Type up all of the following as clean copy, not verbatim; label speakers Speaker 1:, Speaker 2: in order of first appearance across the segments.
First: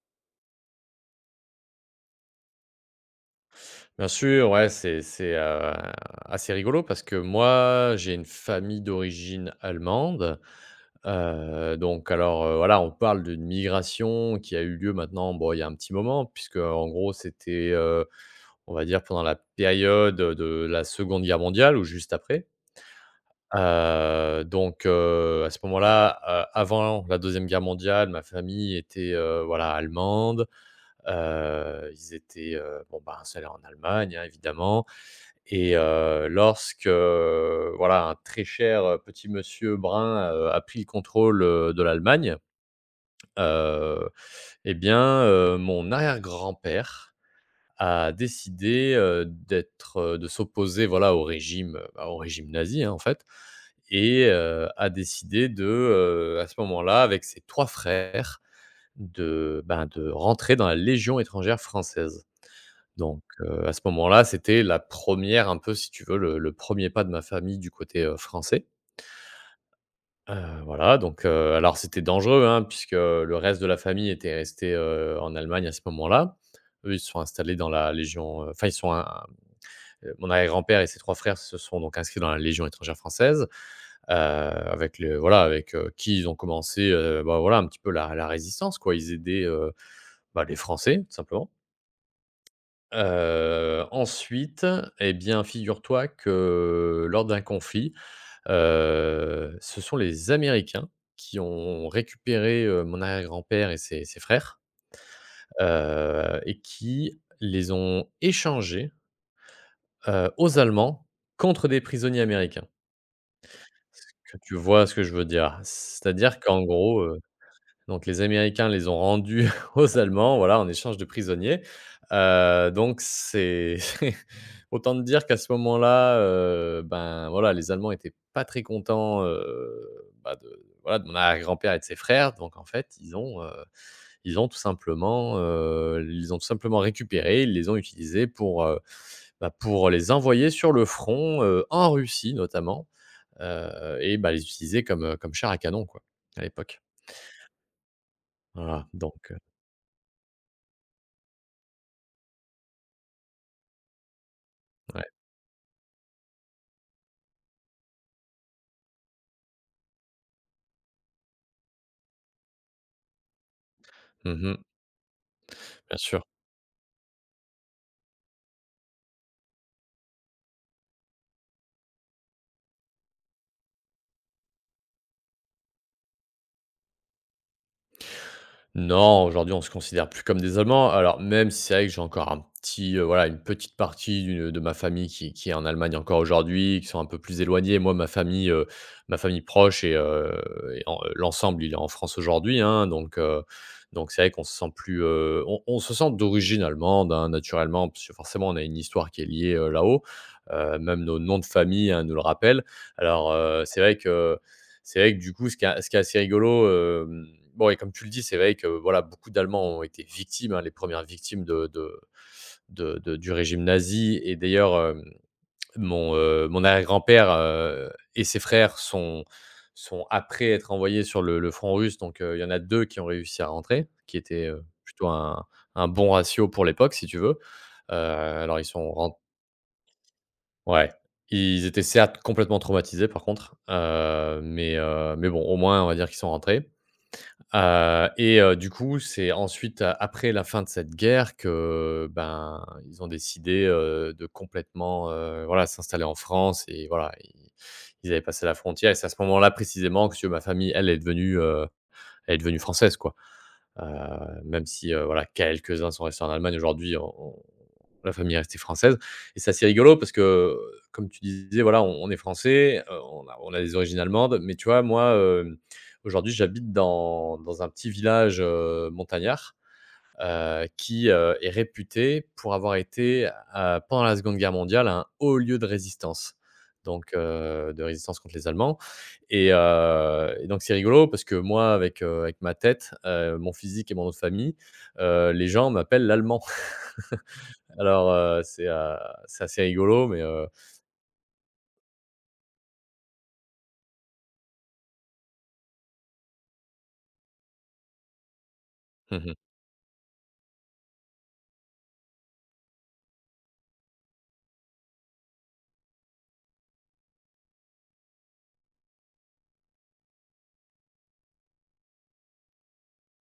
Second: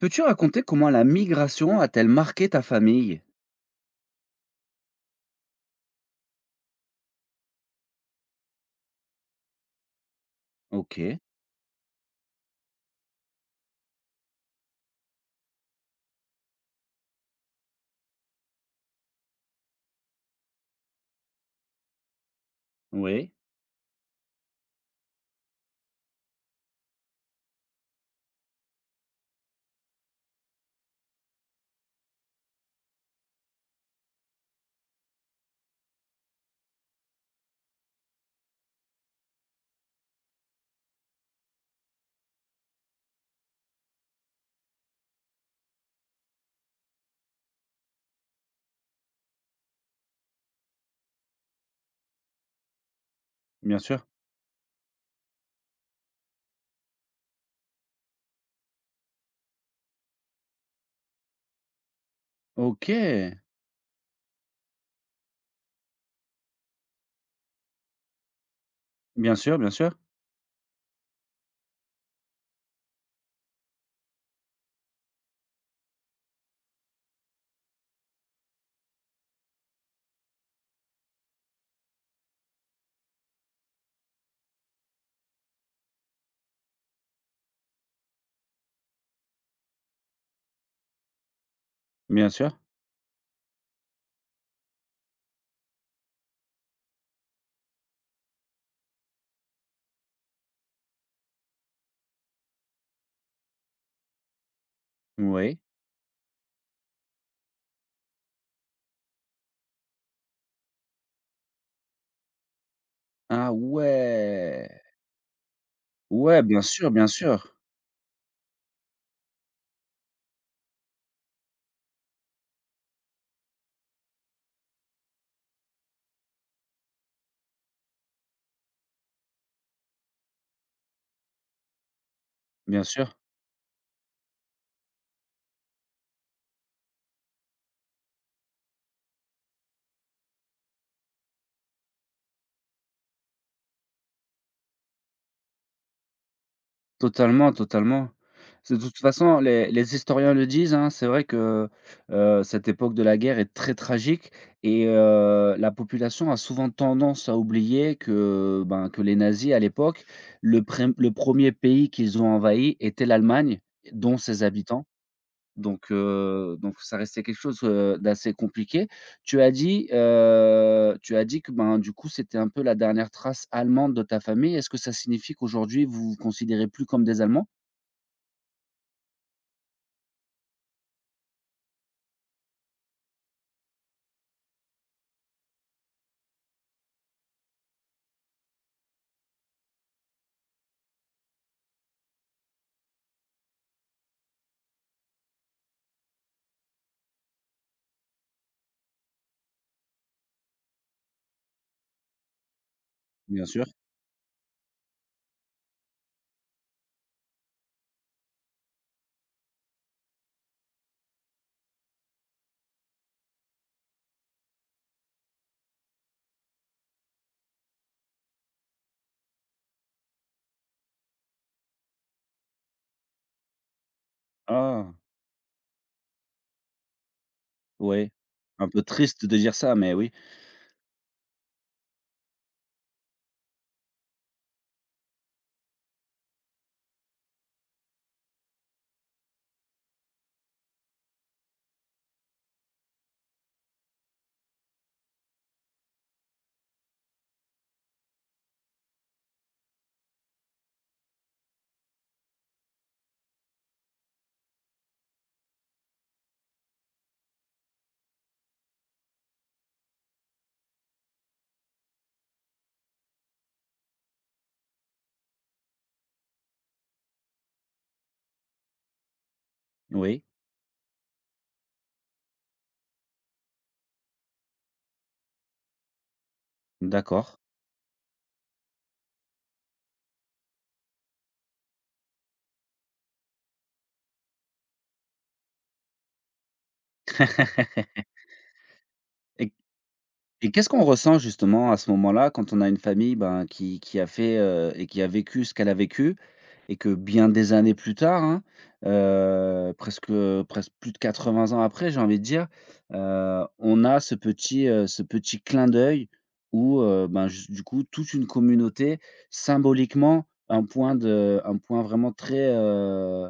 Speaker 1: Peux-tu raconter comment la migration a-t-elle marqué ta famille?
Speaker 2: Bien sûr, ouais, c'est assez rigolo parce que moi, j'ai une famille d'origine allemande.
Speaker 1: OK,
Speaker 2: Donc alors, voilà, on parle d'une migration qui a eu lieu maintenant, bon, il y a un petit moment puisque en gros, c'était on va dire pendant la période de la Seconde Guerre mondiale ou juste après.
Speaker 1: oui,
Speaker 2: Donc à ce moment-là, avant la deuxième Guerre mondiale, ma famille était voilà, allemande. Ils étaient, bon, ben, installés en Allemagne, hein, évidemment. Et lorsque, voilà, un très cher, petit monsieur brun, a pris le contrôle, de l'Allemagne, heu et bien, mon arrière-grand-père a décidé, de s'opposer, voilà, au régime, bah, au régime nazi, hein, en fait.
Speaker 1: bien sûr.
Speaker 2: Et a décidé à ce moment-là, avec ses 3 frères, de rentrer dans la Légion étrangère française. Donc
Speaker 1: OK,
Speaker 2: heu, à ce moment-là, c'était la première, un peu, si tu veux, le 1er pas de ma famille du côté français.
Speaker 1: bien sûr, bien sûr,
Speaker 2: Heu, voilà, donc alors c'était dangereux, hein, puisque le reste de la famille était resté, en Allemagne à ce moment-là. Eux, ils se sont installés dans la légion, enfin ils sont un- mon arrière-grand-père et ses 3 frères se sont donc inscrits dans la Légion étrangère française, avec, qui ils ont commencé, bah, voilà un petit peu la résistance quoi. Ils aidaient, bah, les Français tout simplement.
Speaker 1: bien sûr,
Speaker 2: Ensuite, eh bien, figure-toi que lors d'un conflit, ce sont les Américains qui ont récupéré, mon arrière-grand-père et ses frères,
Speaker 1: oui.
Speaker 2: et qui les ont échangés, aux Allemands, contre des prisonniers américains.
Speaker 1: Ah
Speaker 2: Que tu
Speaker 1: ouais!
Speaker 2: vois ce que je veux dire? C'est-à-dire
Speaker 1: Ouais, bien
Speaker 2: qu'en
Speaker 1: sûr, bien
Speaker 2: gros,
Speaker 1: sûr,
Speaker 2: donc les Américains les ont rendus aux Allemands, voilà, en échange de prisonniers. Donc c'est autant te dire qu'à ce moment-là, ben, voilà, les Allemands étaient pas très contents, bah, de mon arrière-grand-père et de ses frères. Donc en
Speaker 1: bien
Speaker 2: fait,
Speaker 1: sûr.
Speaker 2: ils ont tout simplement récupéré, ils les ont utilisés pour les envoyer sur le front, en Russie notamment, et bah, les utiliser comme, comme char à canon quoi, à l'époque.
Speaker 1: Totalement, totalement. C'est de
Speaker 2: Voilà,
Speaker 1: toute
Speaker 2: donc
Speaker 1: façon,
Speaker 2: heu,
Speaker 1: les historiens le disent, hein, c'est vrai que, cette époque de la guerre est très tragique et
Speaker 2: ouais.
Speaker 1: la population a souvent tendance à oublier que, ben, que les nazis à l'époque, le 1 pays qu'ils ont envahi était l'Allemagne, dont ses
Speaker 2: Mmh.
Speaker 1: habitants.
Speaker 2: Bien sûr.
Speaker 1: Donc ça restait quelque chose, d'assez compliqué. Tu as dit que, ben, du coup, c'était un peu la dernière trace allemande de ta famille. Est-ce que ça signifie qu'aujourd'hui, vous vous considérez plus comme des Allemands?
Speaker 2: Non, aujourd'hui, on se considère plus comme des Allemands. Alors, même si c'est vrai que j'ai encore une petite partie d'une de ma famille qui est en Allemagne encore aujourd'hui, qui sont un peu plus éloignés. Moi, ma famille proche, et en l'ensemble, il est en France aujourd'hui, hein. Donc c'est vrai qu'on se sent plus, on se sent d'origine allemande, hein, naturellement, parce que forcément, on a une histoire qui est liée là-haut. Même nos noms de famille, hein, nous le rappellent. Alors,
Speaker 1: Bien
Speaker 2: heu,
Speaker 1: sûr.
Speaker 2: c'est vrai que C'est vrai que du coup, ce qui est assez rigolo. hem, bon, et comme tu le dis, c'est vrai que, voilà, beaucoup d'Allemands ont été victimes, hein, les premières victimes de du régime nazi. Et d'ailleurs, mon arrière-grand-père et ses frères sont, après être envoyés sur le front russe. Il y en a 2 qui ont réussi à rentrer,
Speaker 1: Ah!
Speaker 2: plutôt un bon ratio pour l'époque, si tu veux.
Speaker 1: Ouais.
Speaker 2: Alors ils
Speaker 1: Un peu
Speaker 2: sont ren
Speaker 1: triste de dire ça, mais oui.
Speaker 2: Ouais, ils étaient certes complètement traumatisés, par contre, mais bon, au moins on va dire qu'ils sont rentrés. Du coup, c'est ensuite a après la fin de cette guerre que, ben, ils ont décidé, de complètement, voilà, s'installer en France. Et voilà, ils avaient passé la frontière, et c'est à ce moment-là précisément que, si tu veux, ma famille, elle est devenue française, quoi. Heu, Même si, voilà, quelques-uns sont restés en Allemagne, aujourd'hui, on la famille est restée française. Et c'est assez rigolo parce que, comme tu disais, voilà, on est français, on a des origines allemandes, mais tu vois, moi, aujourd'hui, j'habite dans un petit village, montagnard,
Speaker 1: Oui,
Speaker 2: qui, est réputé pour avoir été, pendant la Seconde Guerre mondiale, un haut lieu de résistance. Donc,
Speaker 1: d'accord.
Speaker 2: de résistance contre les Allemands. Et donc c'est rigolo parce que moi, avec ma tête, mon physique et mon nom de famille, les gens m'appellent l'Allemand. Alors, c'est assez rigolo, mais,
Speaker 1: Et qu'est-ce qu'on ressent justement à ce moment-là quand on a une famille, ben, qui a fait, et qui a vécu ce qu'elle a vécu et que bien des années plus tard, hein,
Speaker 2: mmh mh.
Speaker 1: heu, presque, presque plus de 80 ans après, j'ai envie de dire, on a ce petit, ce petit clin d'œil où, ben, j du coup, toute une communauté, symboliquement, un point vraiment très,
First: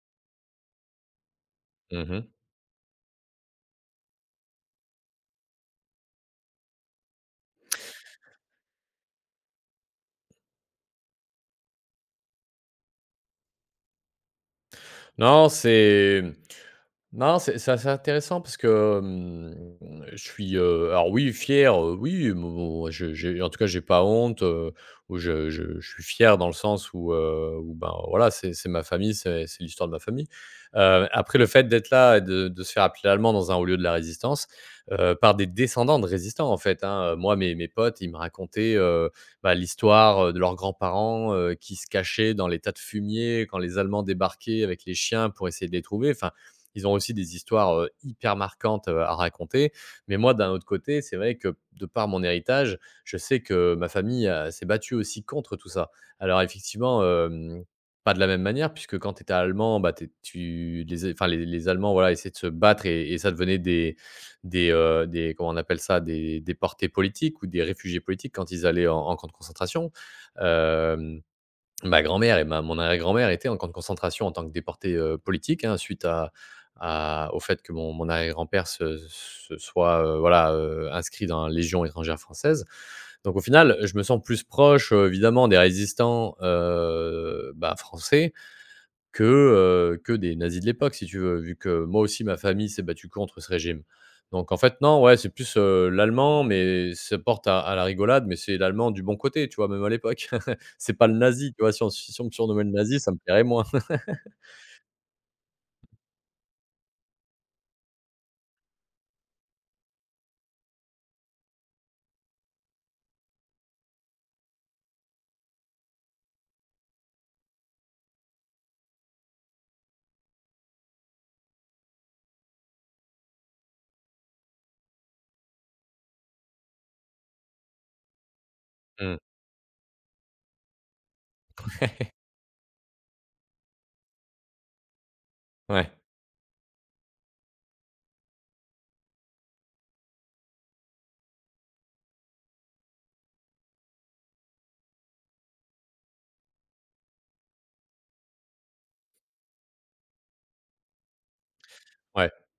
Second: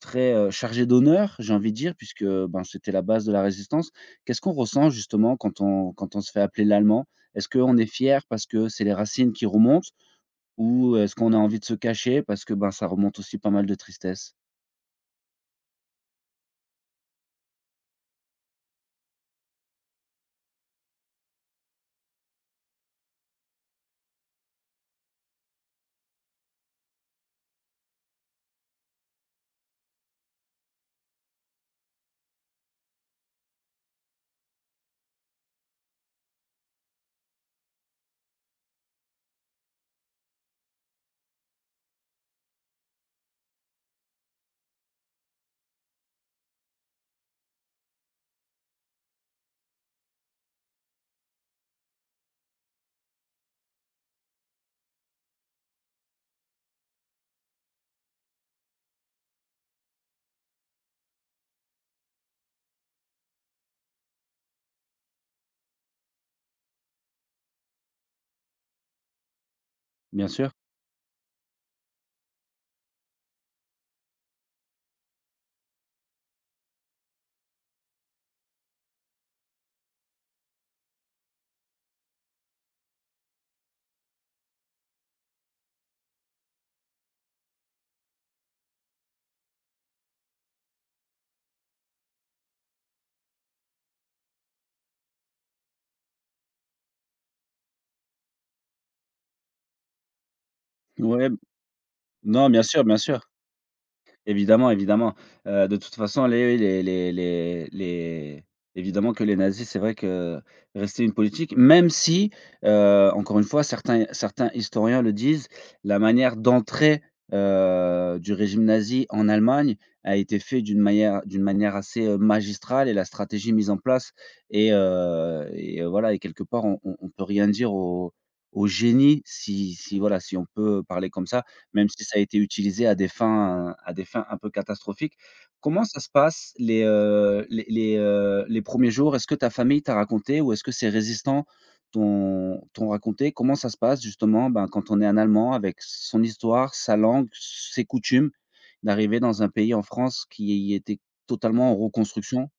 Speaker 1: très, chargé d'honneur, j'ai envie de dire, puisque,
Speaker 2: Mmh.
Speaker 1: ben, c'était la base de la Résistance. Qu'est-ce qu'on ressent justement quand on se fait appeler l'allemand? Est-ce qu'on est fier parce que c'est les racines qui remontent ou est-ce qu'on a envie de se cacher parce que, ben, ça remonte aussi pas mal de tristesse?
Speaker 2: Non, c'est Non, c'est assez intéressant parce que, je suis, alors oui, fier, oui, mon je j'ai, en tout cas, j'ai pas honte, ou je suis fier, dans le sens où, ben, voilà, c'est ma famille, c'est l'histoire de ma famille. Après, le fait d'être là et de se faire appeler allemand dans un haut lieu de la résistance, par des descendants de résistants, en fait, hein. Moi, mes potes, ils me racontaient, bah, l'histoire, de leurs grands-parents, qui se cachaient dans les tas de fumier quand les Allemands débarquaient avec les chiens pour essayer de les trouver. Enfin, ils ont aussi des histoires hyper marquantes, à raconter. Mais moi, d'un autre côté, c'est vrai que, de par mon héritage, je sais que ma famille s'est battue aussi contre tout ça. Alors effectivement, pas de la même manière, puisque quand tu étais allemand, bah, t'es- tu, les, enfin, les Allemands, voilà, essayaient de se battre, et ça devenait comment on appelle ça, des déportés politiques ou des réfugiés politiques quand ils allaient en camp de concentration.
Speaker 1: Bien sûr.
Speaker 2: Euh, Ma grand-mère et ma mon arrière-grand-mère étaient en camp de concentration en tant que déportés politiques, hein, suite à au fait que mon arrière-grand-père se soit, inscrit dans la Légion étrangère française. Donc au final, je me sens plus proche, évidemment, des résistants, bah, français, que, que des nazis de l'époque, si tu veux, vu que moi aussi ma famille s'est battue contre ce régime. Donc en fait non, ouais, c'est plus, l'allemand, mais ça porte à la rigolade, mais c'est l'allemand du bon côté, tu vois? Même à l'époque. C'est pas le
Speaker 1: Ouais,
Speaker 2: nazi, tu vois? Si on me
Speaker 1: non, bien
Speaker 2: surnommait le
Speaker 1: sûr, bien
Speaker 2: nazi, ça me
Speaker 1: sûr.
Speaker 2: plairait moins.
Speaker 1: Évidemment, évidemment. De toute façon, les oui, les évidemment que les nazis, c'est vrai que rester une politique, même si, encore une fois, certains historiens le disent, la manière d'entrer, du régime nazi en Allemagne a été faite d'une manière assez, magistrale et la stratégie mise en place et voilà et quelque part on peut rien dire au
Speaker 2: Mmh.
Speaker 1: génie si voilà, si on peut parler comme ça. Même si ça a été utilisé à des fins, à des fins un peu catastrophiques. Comment
Speaker 2: Ouais.
Speaker 1: ça se passe les 1ers jours? Est-ce que ta famille t'a raconté ou est-ce que ces résistants t'ont raconté comment ça se passe justement, ben, quand on est un Allemand avec son histoire, sa langue, ses coutumes, d'arriver dans un pays en France qui était totalement en
Speaker 2: Ouais.
Speaker 1: reconstruction?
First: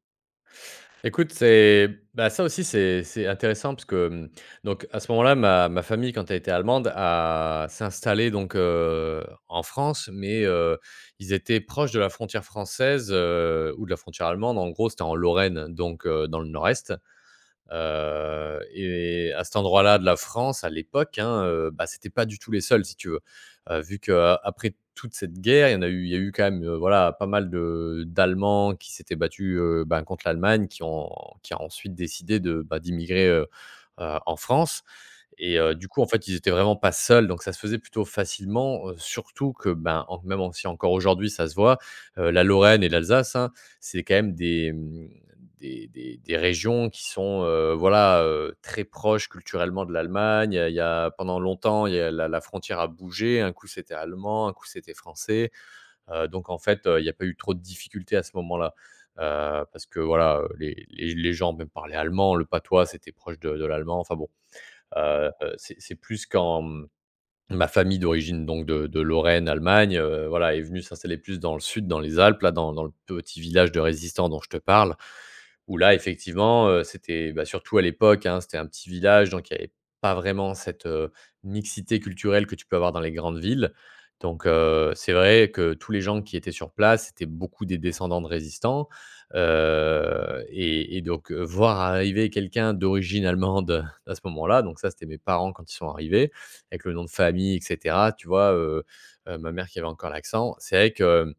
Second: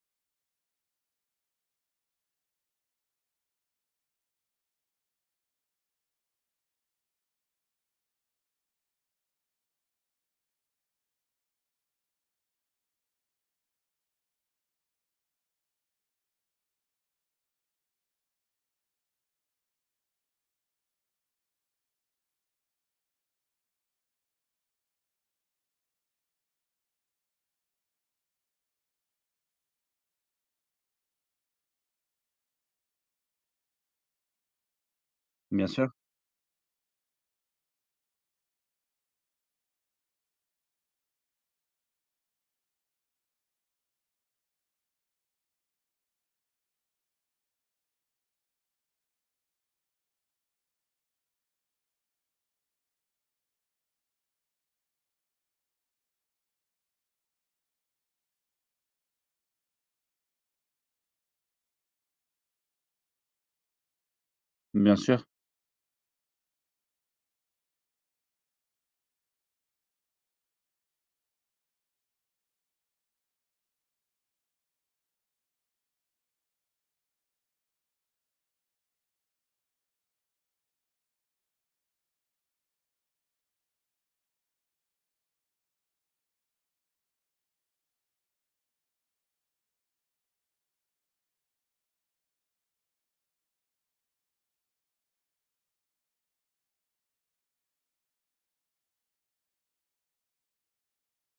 Speaker 2: Écoute, ça aussi, c'est intéressant parce que, donc à ce moment-là, ma famille, quand elle était allemande, a s'installé donc, en France, mais, ils étaient proches de la frontière française, ou de la frontière allemande. En gros, c'était en Lorraine, donc, dans le nord-est. Et à cet endroit-là de la France, à l'époque, hein, bah, c'était pas du tout les seuls, si tu veux. Vu qu'après toute cette guerre, il y a eu quand même, voilà, pas mal de d'Allemands qui s'étaient battus, ben, contre l'Allemagne, qui a ensuite décidé d'immigrer, en France. Et
Speaker 1: Bien sûr,
Speaker 2: du coup, en fait, ils étaient vraiment pas seuls, donc ça se faisait plutôt facilement, surtout que, ben, en même en si encore aujourd'hui ça se voit, la Lorraine et l'Alsace, hein, c'est quand même des, mmh, des régions qui sont, très proches culturellement de l'Allemagne. Il y a Pendant longtemps, il y a la frontière a bougé. Un coup, c'était allemand, un coup, c'était français. Donc en fait, il y a pas eu trop de difficultés à ce moment-là. Parce que voilà, les gens même parlaient allemand, le patois, c'était proche de l'allemand, enfin bon.
Speaker 1: bien sûr.
Speaker 2: Heu c'est plus qu'en Ma famille d'origine, donc de Lorraine, Allemagne, voilà, est venue s'installer plus dans le sud, dans les Alpes, là, dans le petit village de résistants dont je te parle, où là, effectivement, surtout à l'époque, hein, c'était un petit village, donc il n'y avait pas vraiment cette mixité culturelle que tu peux avoir dans les grandes villes. Donc c'est vrai que tous les gens qui étaient sur place, c'était beaucoup des descendants de résistants, et donc, voir arriver quelqu'un d'origine allemande à ce moment-là, donc ça, c'était mes parents quand ils sont arrivés, avec le nom de famille, et cetera, tu vois? Ma mère qui avait encore l'accent, c'est vrai que,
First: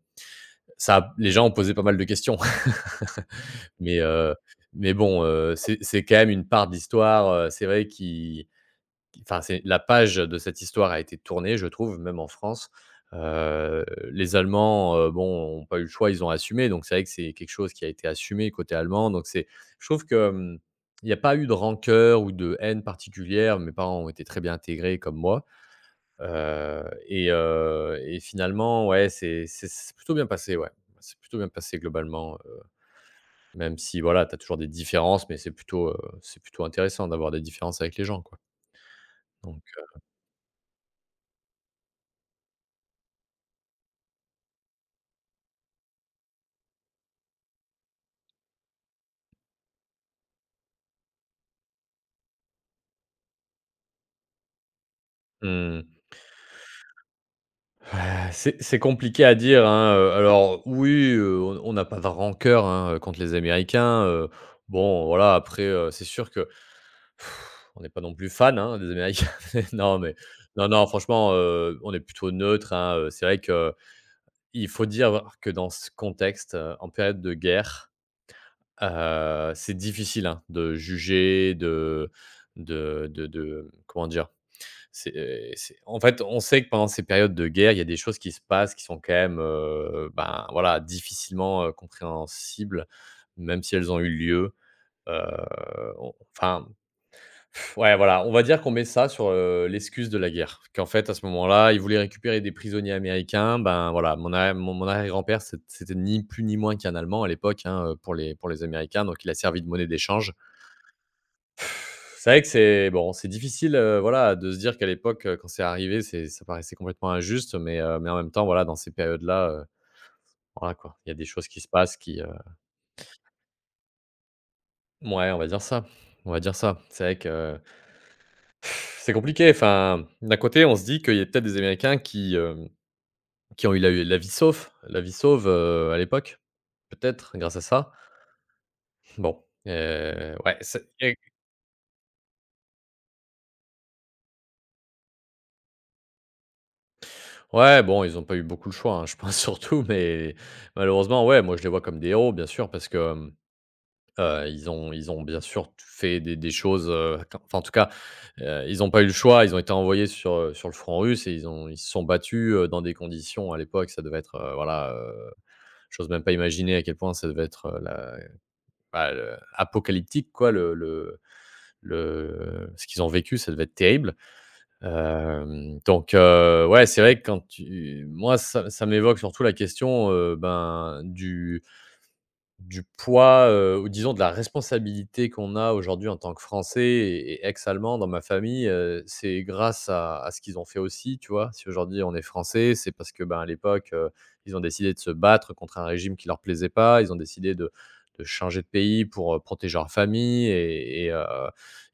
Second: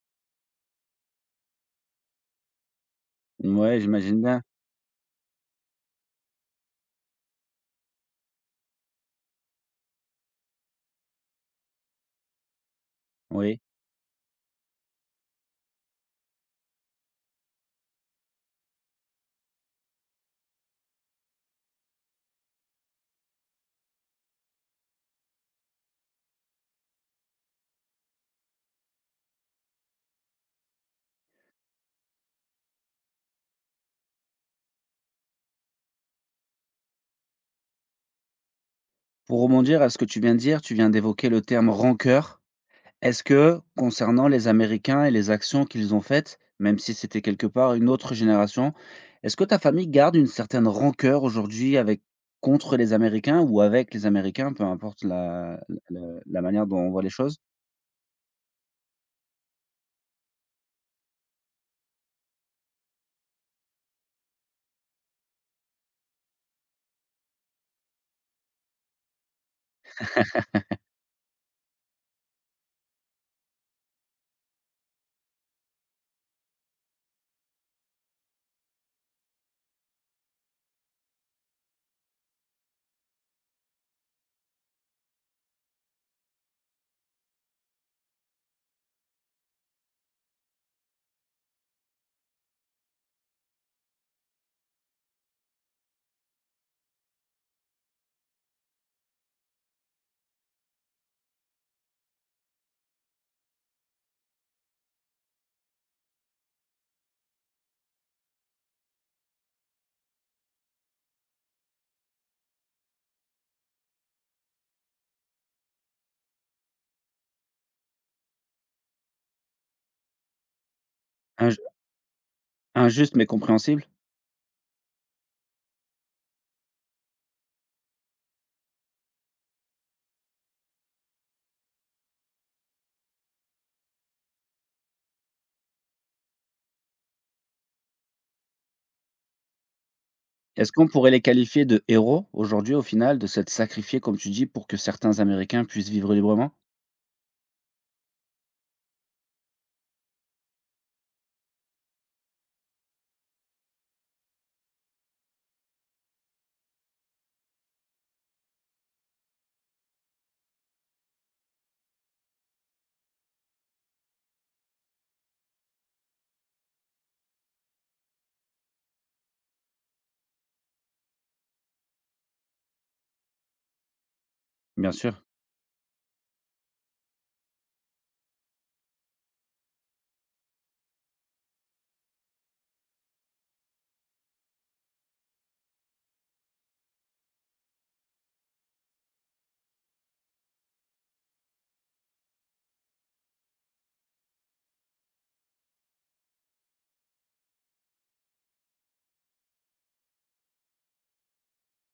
Speaker 2: ça a les gens ont posé pas mal de questions.
Speaker 1: Ouais,
Speaker 2: Mais
Speaker 1: j'imagine
Speaker 2: heu,
Speaker 1: bien,
Speaker 2: mais bon, c'est quand même une part d'histoire, c'est vrai qui, c'est la page de cette histoire a été tournée, je trouve, même en France.
Speaker 1: oui.
Speaker 2: Heu, les Allemands, bon, ont pas eu le choix, ils ont assumé, donc c'est vrai que c'est quelque chose qui a été assumé côté allemand, donc c'est je trouve que, il y a pas eu de rancœur ou de haine particulière. Mes parents ont été très bien intégrés comme moi. Et finalement, ouais, c'est plutôt bien passé, ouais. C'est plutôt bien passé globalement, même si voilà, tu as toujours des différences, mais c'est plutôt intéressant d'avoir des différences avec les gens, quoi.
Speaker 1: Pour
Speaker 2: Donc
Speaker 1: rebondir à ce que tu viens de dire, tu viens d'évoquer le terme «rancœur». Est-ce que concernant les Américains et les actions qu'ils ont faites, même si c'était quelque part une autre génération, est-ce que ta famille garde une certaine rancœur aujourd'hui avec contre les Américains ou avec les Américains, peu importe
Speaker 2: heu,
Speaker 1: la
Speaker 2: mmh,
Speaker 1: le la manière dont on voit les choses?
Speaker 2: Ouais, c'est compliqué à dire, hein, alors oui, on n'a pas de rancœur, hein, contre les Américains. Bon voilà, après, c'est sûr que pff, on n'est pas non plus fan, hein, des Américains. Non mais non, non, franchement, on est plutôt neutre, hein. C'est vrai que il faut dire que dans ce contexte, en période de guerre, c'est difficile, hein, de juger, de comment dire? C'est en fait, on sait que pendant ces périodes de guerre, il y a des choses qui se passent qui sont quand même, ben, voilà, difficilement, compréhensibles, même si elles ont eu lieu. Heu, on enfin, Ouais, voilà, on va dire qu'on met ça sur, l'excuse de la guerre. Qu'en fait, à ce moment-là, ils voulaient récupérer des prisonniers américains. Ben, voilà, mon a mon mon arrière-grand-père, c'était ni plus ni moins qu'un Allemand à l'époque, hein, pour les Américains, donc il a servi de monnaie d'échange. C'est vrai que c'est bon, c'est difficile, voilà, de se dire qu'à l'époque, quand c'est arrivé, c'est ça paraissait complètement injuste, mais en même temps, voilà, dans ces périodes-là, voilà, quoi, il y a des choses
Speaker 1: Inj
Speaker 2: qui se passent qui
Speaker 1: injuste mais compréhensible?
Speaker 2: mouais, on va dire ça, on va dire ça. C'est vrai que c'est compliqué, enfin, d'un côté, on se dit qu'il y a peut-être des Américains qui ont eu la vie sauve, la vie sauve, à l'époque, peut-être grâce à ça. Bon, ouais,
Speaker 1: Est-ce qu'on
Speaker 2: c'est
Speaker 1: pourrait
Speaker 2: et
Speaker 1: les qualifier de héros aujourd'hui au final, de s'être sacrifiés, comme tu dis, pour que certains Américains puissent vivre librement?
Speaker 2: ouais, bon, ils n'ont pas eu beaucoup le choix, hein, je pense surtout, mais malheureusement, ouais, moi, je les vois comme des héros, bien sûr, parce que, ils ont bien sûr fait des choses, en tout cas, ils n'ont pas eu le choix, ils ont été envoyés sur, sur le front russe et ils se sont battus, dans des conditions à l'époque, ça devait être, j'ose même pas imaginer à quel point ça devait être, le apocalyptique quoi, le ce qu'ils ont vécu, ça devait être terrible.
Speaker 1: Bien sûr.
Speaker 2: Donc ouais, c'est vrai que quand tu moi ça ça m'évoque surtout la question, ben, du poids, ou disons de la responsabilité qu'on a aujourd'hui en tant que Français et ex-allemands dans ma famille, c'est grâce à ce qu'ils ont fait aussi, tu vois? Si aujourd'hui on est Français, c'est parce que, ben, à l'époque, ils ont décidé de se battre contre un régime qui leur plaisait pas. Ils ont décidé de changer de pays pour, protéger leur famille et et heu,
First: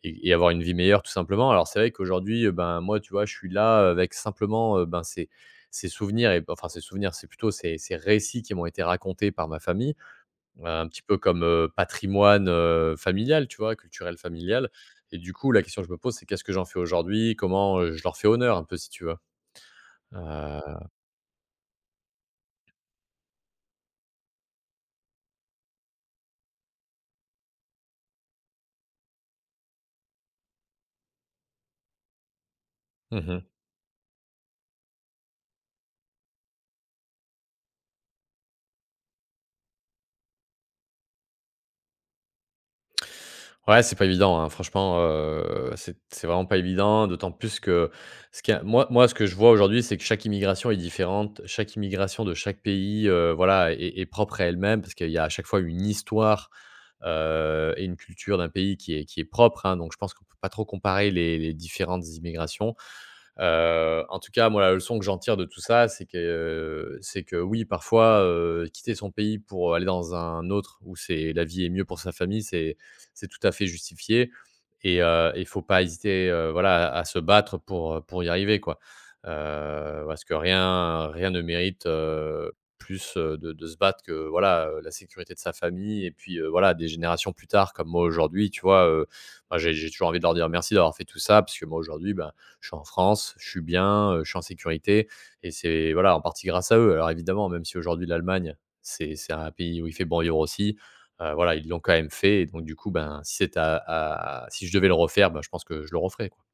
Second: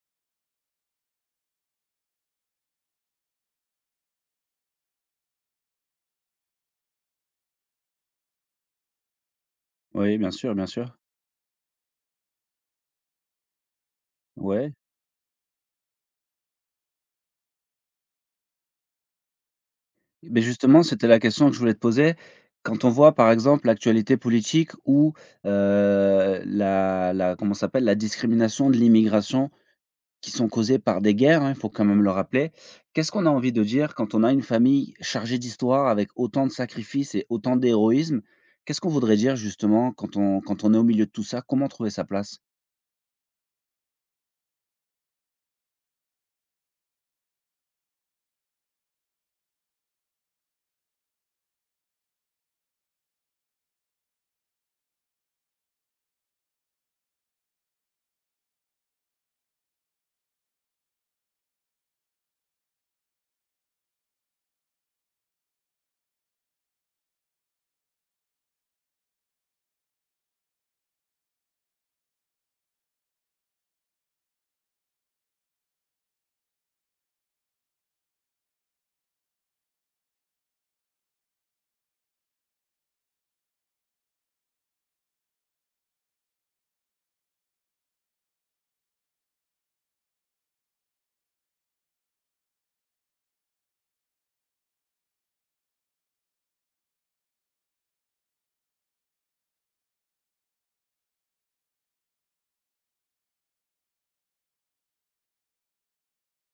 Speaker 2: et et avoir une vie meilleure tout simplement. Alors c'est vrai qu'aujourd'hui, ben, moi, tu vois, je suis là, avec simplement, ben, ces souvenirs et enfin ces souvenirs, c'est plutôt ces récits qui m'ont été racontés par ma famille.
Speaker 1: Oui, bien sûr, bien
Speaker 2: Un
Speaker 1: sûr.
Speaker 2: petit peu comme, patrimoine, familial, tu vois? Culturel familial,
Speaker 1: Ouais.
Speaker 2: et du coup, la question que je me pose, c'est qu'est-ce que j'en fais aujourd'hui? Comment, je leur fais honneur un peu, si tu veux?
Speaker 1: Mais
Speaker 2: Heu,
Speaker 1: justement, c'était la question que je voulais te poser. Quand on voit, par exemple, l'actualité politique ou la comment ça s'appelle? La discrimination de l'immigration qui sont causées par des guerres, hein, il faut quand même le rappeler. Qu'est-ce qu'on a
Speaker 2: mmh
Speaker 1: envie de dire quand on a une famille chargée d'histoire avec autant de sacrifices et autant d'héroïsme? Qu'est-ce qu'on voudrait dire justement quand on est au milieu de tout ça? Comment trouver sa place?
Speaker 2: Ouais, c'est pas évident, hein, franchement, c'est vraiment pas évident, d'autant plus que ce qui a moi moi, ce que je vois aujourd'hui, c'est que chaque immigration est différente. Chaque immigration de chaque pays, voilà, est propre à elle-même parce qu'il y a à chaque fois une histoire, et une culture d'un pays qui est propre, hein, donc je pense qu'on peut pas trop comparer les différentes immigrations. En tout cas, moi, la leçon que j'en tire de tout ça, c'est que, c'est que oui, parfois, quitter son pays pour aller dans un autre où c'est la vie est mieux pour sa famille, c'est tout à fait justifié et faut pas hésiter, voilà, à se battre pour y arriver, quoi. Parce que rien ne mérite, plus, de se battre que, voilà, la sécurité de sa famille et puis, voilà, des générations plus tard, comme moi aujourd'hui, tu vois, moi j'ai toujours envie de leur dire merci d'avoir fait tout ça parce que moi aujourd'hui, ben, je suis en France, je suis bien, je suis en sécurité et c'est voilà, en partie grâce à eux. Alors évidemment, même si aujourd'hui l'Allemagne, c'est un pays où il fait bon vivre aussi, voilà, ils l'ont quand même fait et donc du coup, ben, si c'est à si je devais le refaire, ben je pense que je le referais, quoi.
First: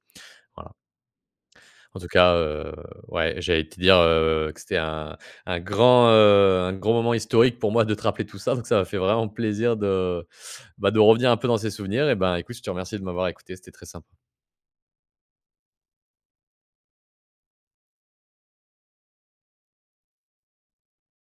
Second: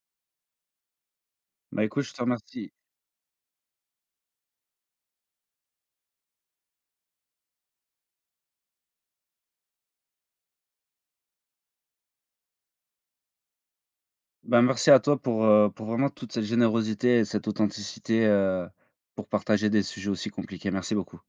Speaker 2: Voilà.
Speaker 1: Bah,
Speaker 2: En
Speaker 1: écoute,
Speaker 2: tout
Speaker 1: je te
Speaker 2: cas,
Speaker 1: remercie.
Speaker 2: ouais, j'allais te dire, que c'était un un grand moment historique pour moi de te rappeler tout ça, donc ça m'a fait vraiment plaisir de, bah, de revenir un peu dans ces souvenirs et ben, écoute, je te remercie de m'avoir écouté, c'était très sympa.
Speaker 1: Bah, merci à toi pour vraiment toute cette générosité et cette authenticité, pour partager des sujets aussi compliqués. Merci beaucoup.